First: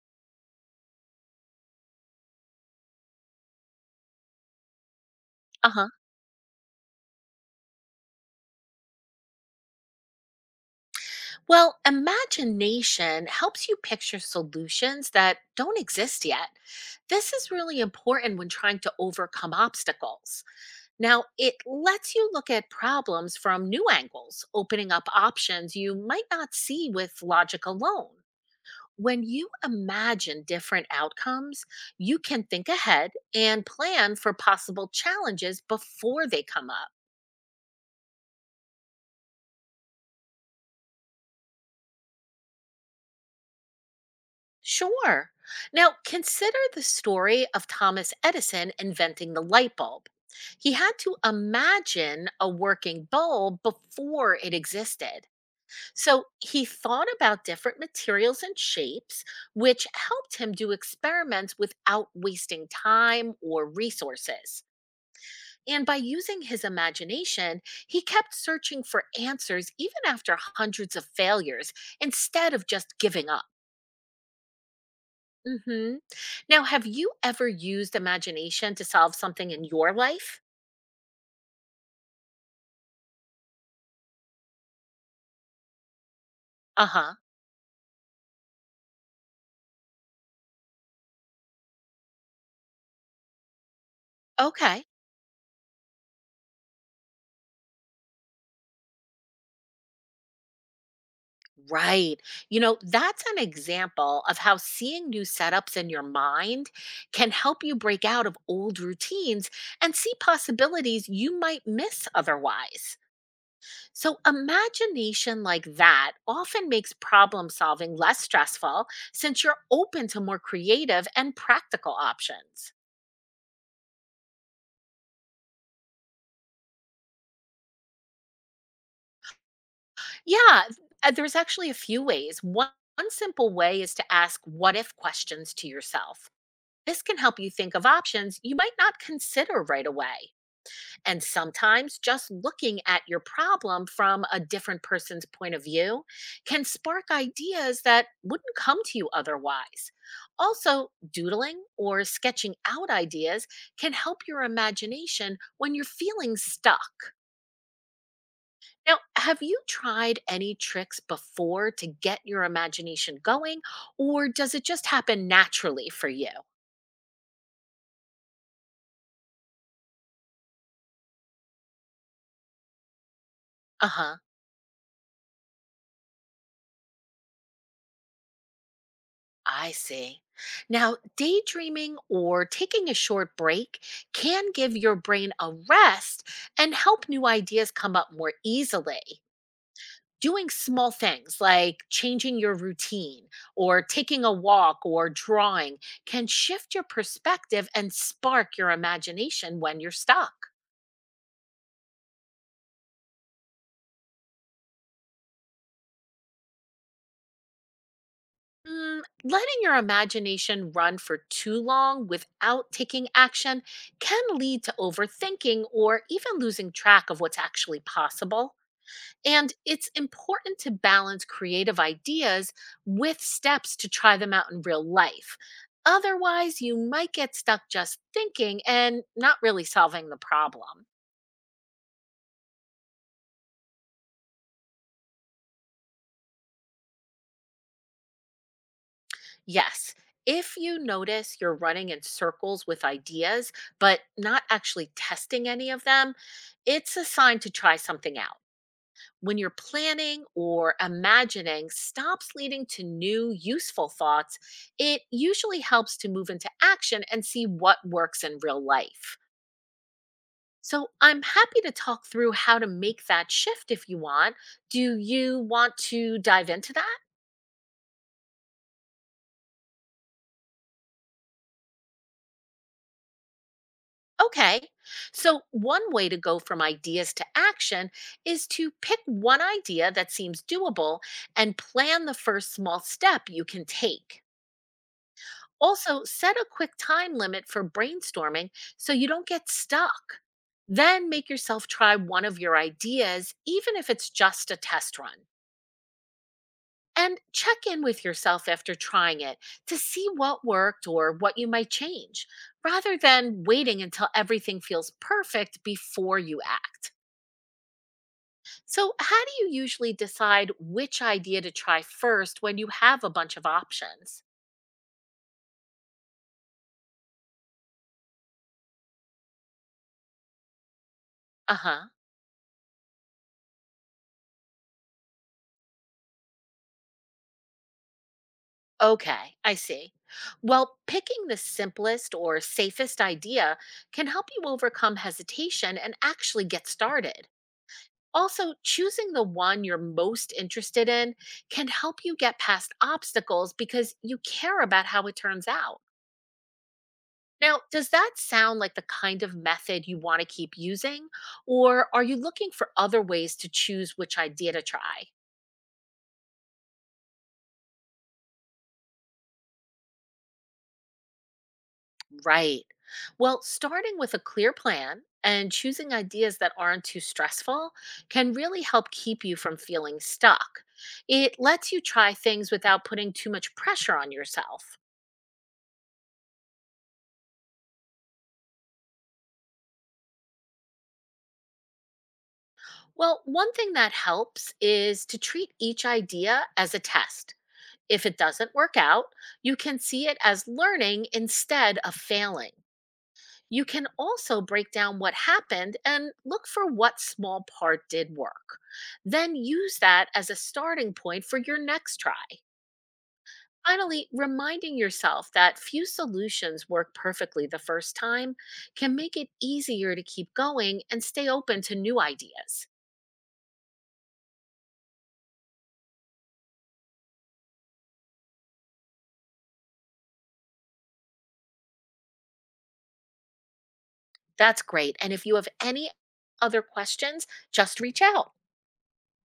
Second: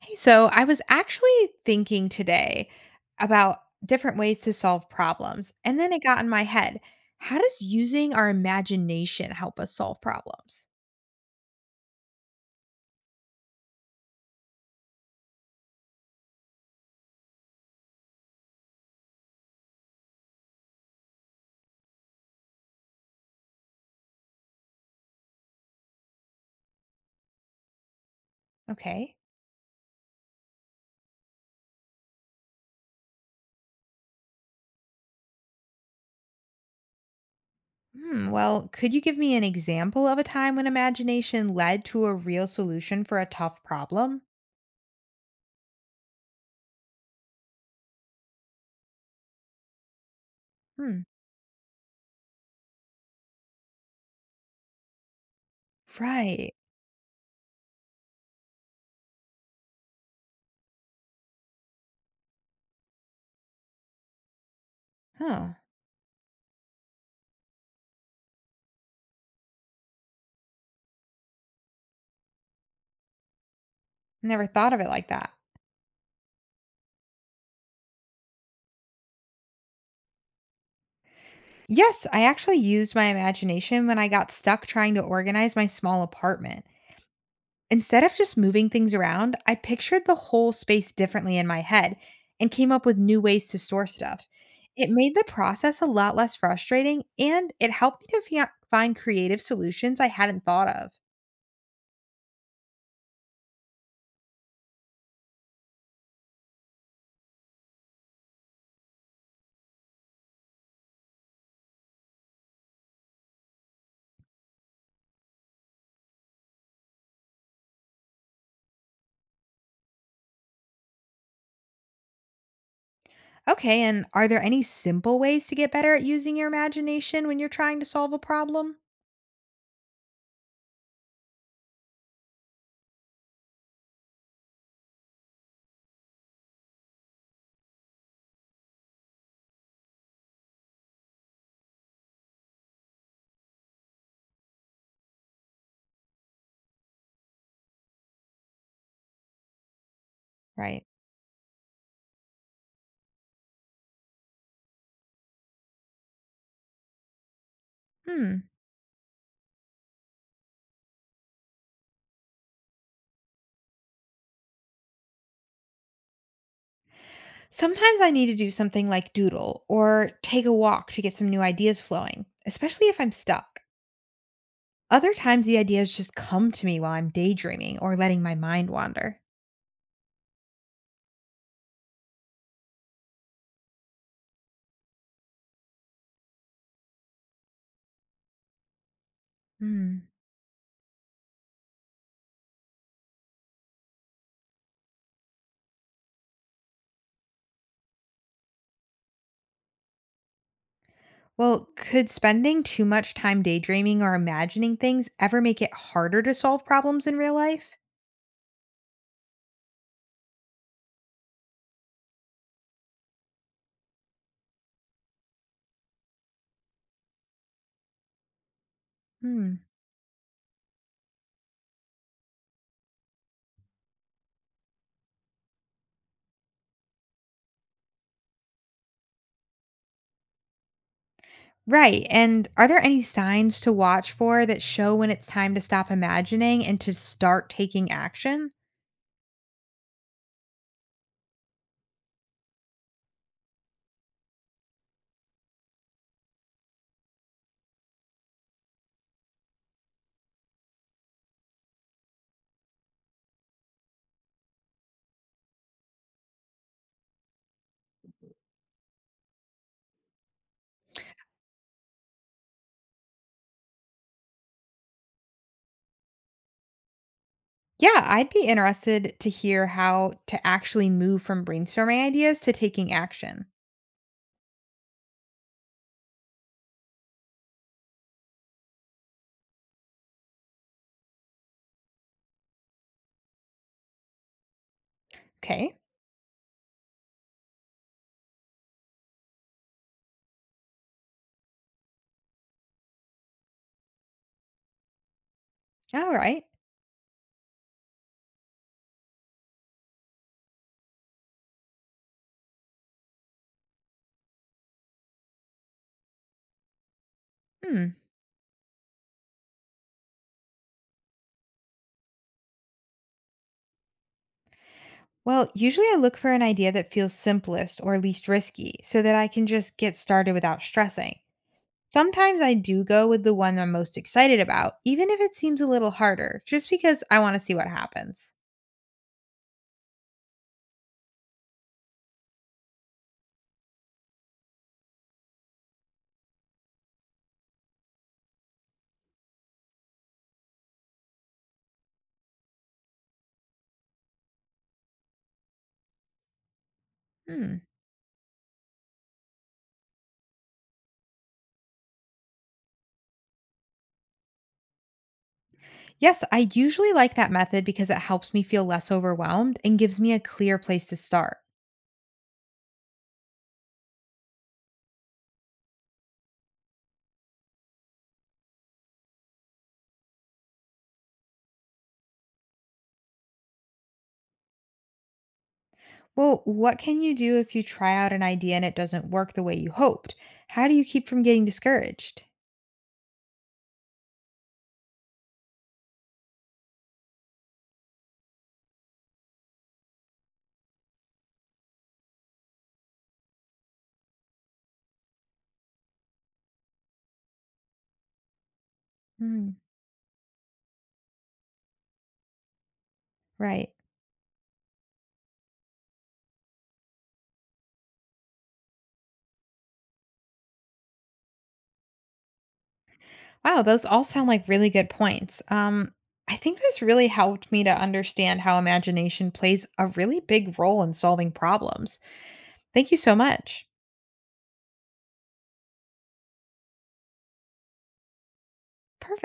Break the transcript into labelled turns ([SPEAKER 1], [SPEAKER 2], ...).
[SPEAKER 1] Hey, so I was actually thinking today about different ways to solve problems, and
[SPEAKER 2] Uh-huh.
[SPEAKER 1] then it got in my head. How does using our imagination help us solve problems?
[SPEAKER 2] Well, imagination helps you picture solutions that don't exist yet. This is really important when trying to overcome obstacles. Now, it lets you look at problems from new angles, opening up options you might not see with logic alone.
[SPEAKER 1] Okay.
[SPEAKER 2] When you imagine different outcomes, you can think ahead and plan for possible challenges before they come up.
[SPEAKER 1] Hmm, well, could you give me an example of a time when imagination led to a real solution for a tough problem?
[SPEAKER 2] Sure. Now, consider the story of Thomas Edison inventing the light bulb. He had
[SPEAKER 1] Hmm.
[SPEAKER 2] to imagine a working bulb before it existed. So
[SPEAKER 1] Right.
[SPEAKER 2] he thought about different materials and shapes, which helped him do experiments without wasting time or resources.
[SPEAKER 1] Huh.
[SPEAKER 2] And by using his imagination, he kept searching for answers even after hundreds of failures instead of just giving up.
[SPEAKER 1] Never thought of it like that.
[SPEAKER 2] Mhm. Now, have you ever used imagination to solve something in your life?
[SPEAKER 1] Yes, I actually used my imagination when I got stuck trying to organize my small apartment.
[SPEAKER 2] Uh-huh.
[SPEAKER 1] Instead of just moving things around, I pictured the whole space differently in my head and came up with new ways to store stuff.
[SPEAKER 2] Okay.
[SPEAKER 1] It made the process a lot less frustrating and it helped me to find creative solutions I hadn't thought of.
[SPEAKER 2] Right. You know, that's an example of how seeing new setups in your mind can help you break out of old routines and see possibilities you might miss otherwise. So, imagination like that often makes problem solving less stressful since you're open to more creative and practical options.
[SPEAKER 1] Okay, and are there any simple ways to get better at using your imagination when you're trying to solve a problem?
[SPEAKER 2] Yeah, there's actually a few ways. One simple way is to ask what if questions to yourself. This can help you think of options you might not consider right away. And sometimes just looking at your problem from a different person's point of view can spark ideas that wouldn't come to you otherwise.
[SPEAKER 1] Right.
[SPEAKER 2] Also, doodling or sketching out ideas can help your imagination when you're feeling stuck.
[SPEAKER 1] Hmm.
[SPEAKER 2] Now, have you tried any tricks before to get your imagination going, or does it just happen naturally for you?
[SPEAKER 1] Sometimes I need to do something like doodle or take a walk to get some new ideas flowing, especially if I'm stuck.
[SPEAKER 2] Uh huh,
[SPEAKER 1] Other times the ideas just come to me while I'm daydreaming or letting my mind wander.
[SPEAKER 2] I see. Now, daydreaming or taking a short break can give your brain a rest and help new ideas come up more easily.
[SPEAKER 1] Hmm.
[SPEAKER 2] Doing small things like changing your routine or taking a walk or drawing can shift your perspective and spark your imagination when you're stuck.
[SPEAKER 1] Well, could spending too much time daydreaming or imagining things ever make it harder to solve problems in real life?
[SPEAKER 2] Letting your imagination run for too long without taking action can lead to overthinking or even losing track of what's actually possible. And
[SPEAKER 1] Hmm.
[SPEAKER 2] it's important to balance creative ideas with steps to try them out in real life. Otherwise, you might get stuck just thinking and not really solving the problem.
[SPEAKER 1] Right. And are there any signs to watch for that show when it's time to stop imagining and to start taking action?
[SPEAKER 2] Yes. If you notice you're running in circles with ideas, but not actually testing any of them, it's a sign to try something out. When your planning or imagining stops leading to new useful thoughts, it usually helps to move into action and see what works in real life. So, I'm happy to talk through how to make that shift if you want. Do you want to dive into that?
[SPEAKER 1] Yeah, I'd be interested to hear how to actually move from brainstorming ideas to taking action.
[SPEAKER 2] Okay. So, one way to go from ideas to action is to pick one idea that seems doable and plan the first small step you can take.
[SPEAKER 1] Okay.
[SPEAKER 2] Also, set a quick time limit for brainstorming so you don't get stuck. Then make yourself try one of your ideas, even if it's just a test run.
[SPEAKER 1] All right.
[SPEAKER 2] And check in with yourself after trying it to see what worked or what you might change, rather than waiting until everything feels perfect before you act.
[SPEAKER 1] Hmm.
[SPEAKER 2] So, how do you usually decide which idea to try first when you have a bunch of options?
[SPEAKER 1] Well, usually I look for an idea that feels simplest or least risky so that I can just get started without stressing.
[SPEAKER 2] Uh huh.
[SPEAKER 1] Sometimes I do go with the one I'm most excited about, even if it seems a little harder, just because I want to see what happens.
[SPEAKER 2] Okay, I see. Well, picking the simplest or safest idea can help you overcome hesitation and actually get started. Also, choosing the one you're most interested in can help you get past obstacles because you care about how it turns out.
[SPEAKER 1] Hmm.
[SPEAKER 2] Now, does that sound like the kind of method you want to keep using? Or are you looking for other ways to choose which idea to try?
[SPEAKER 1] Yes, I usually like that method because it helps me feel less overwhelmed and gives me a clear place to start.
[SPEAKER 2] Right. Well, starting with a clear plan and choosing ideas that aren't too stressful can really help keep you from feeling stuck. It lets you try things without putting too much pressure on yourself.
[SPEAKER 1] Well, what can you do if you try out an idea and it doesn't work the way you hoped? How do you keep from getting discouraged?
[SPEAKER 2] Well, one thing that helps is to treat each idea as a test. If it doesn't work out, you can see it as learning instead of failing. You can also break down what happened and look for what small part did work. Then
[SPEAKER 1] Hmm.
[SPEAKER 2] use that as a starting point for your next try.
[SPEAKER 1] Right.
[SPEAKER 2] Finally, reminding yourself that few solutions work perfectly the first time can make it easier to keep going and stay open to new ideas.
[SPEAKER 1] Wow, those all sound like really good points. I think this really helped me to understand how imagination plays a really big role in solving problems. Thank you so much.
[SPEAKER 2] That's great, and if you have any other questions, just reach out.
[SPEAKER 1] Perfect.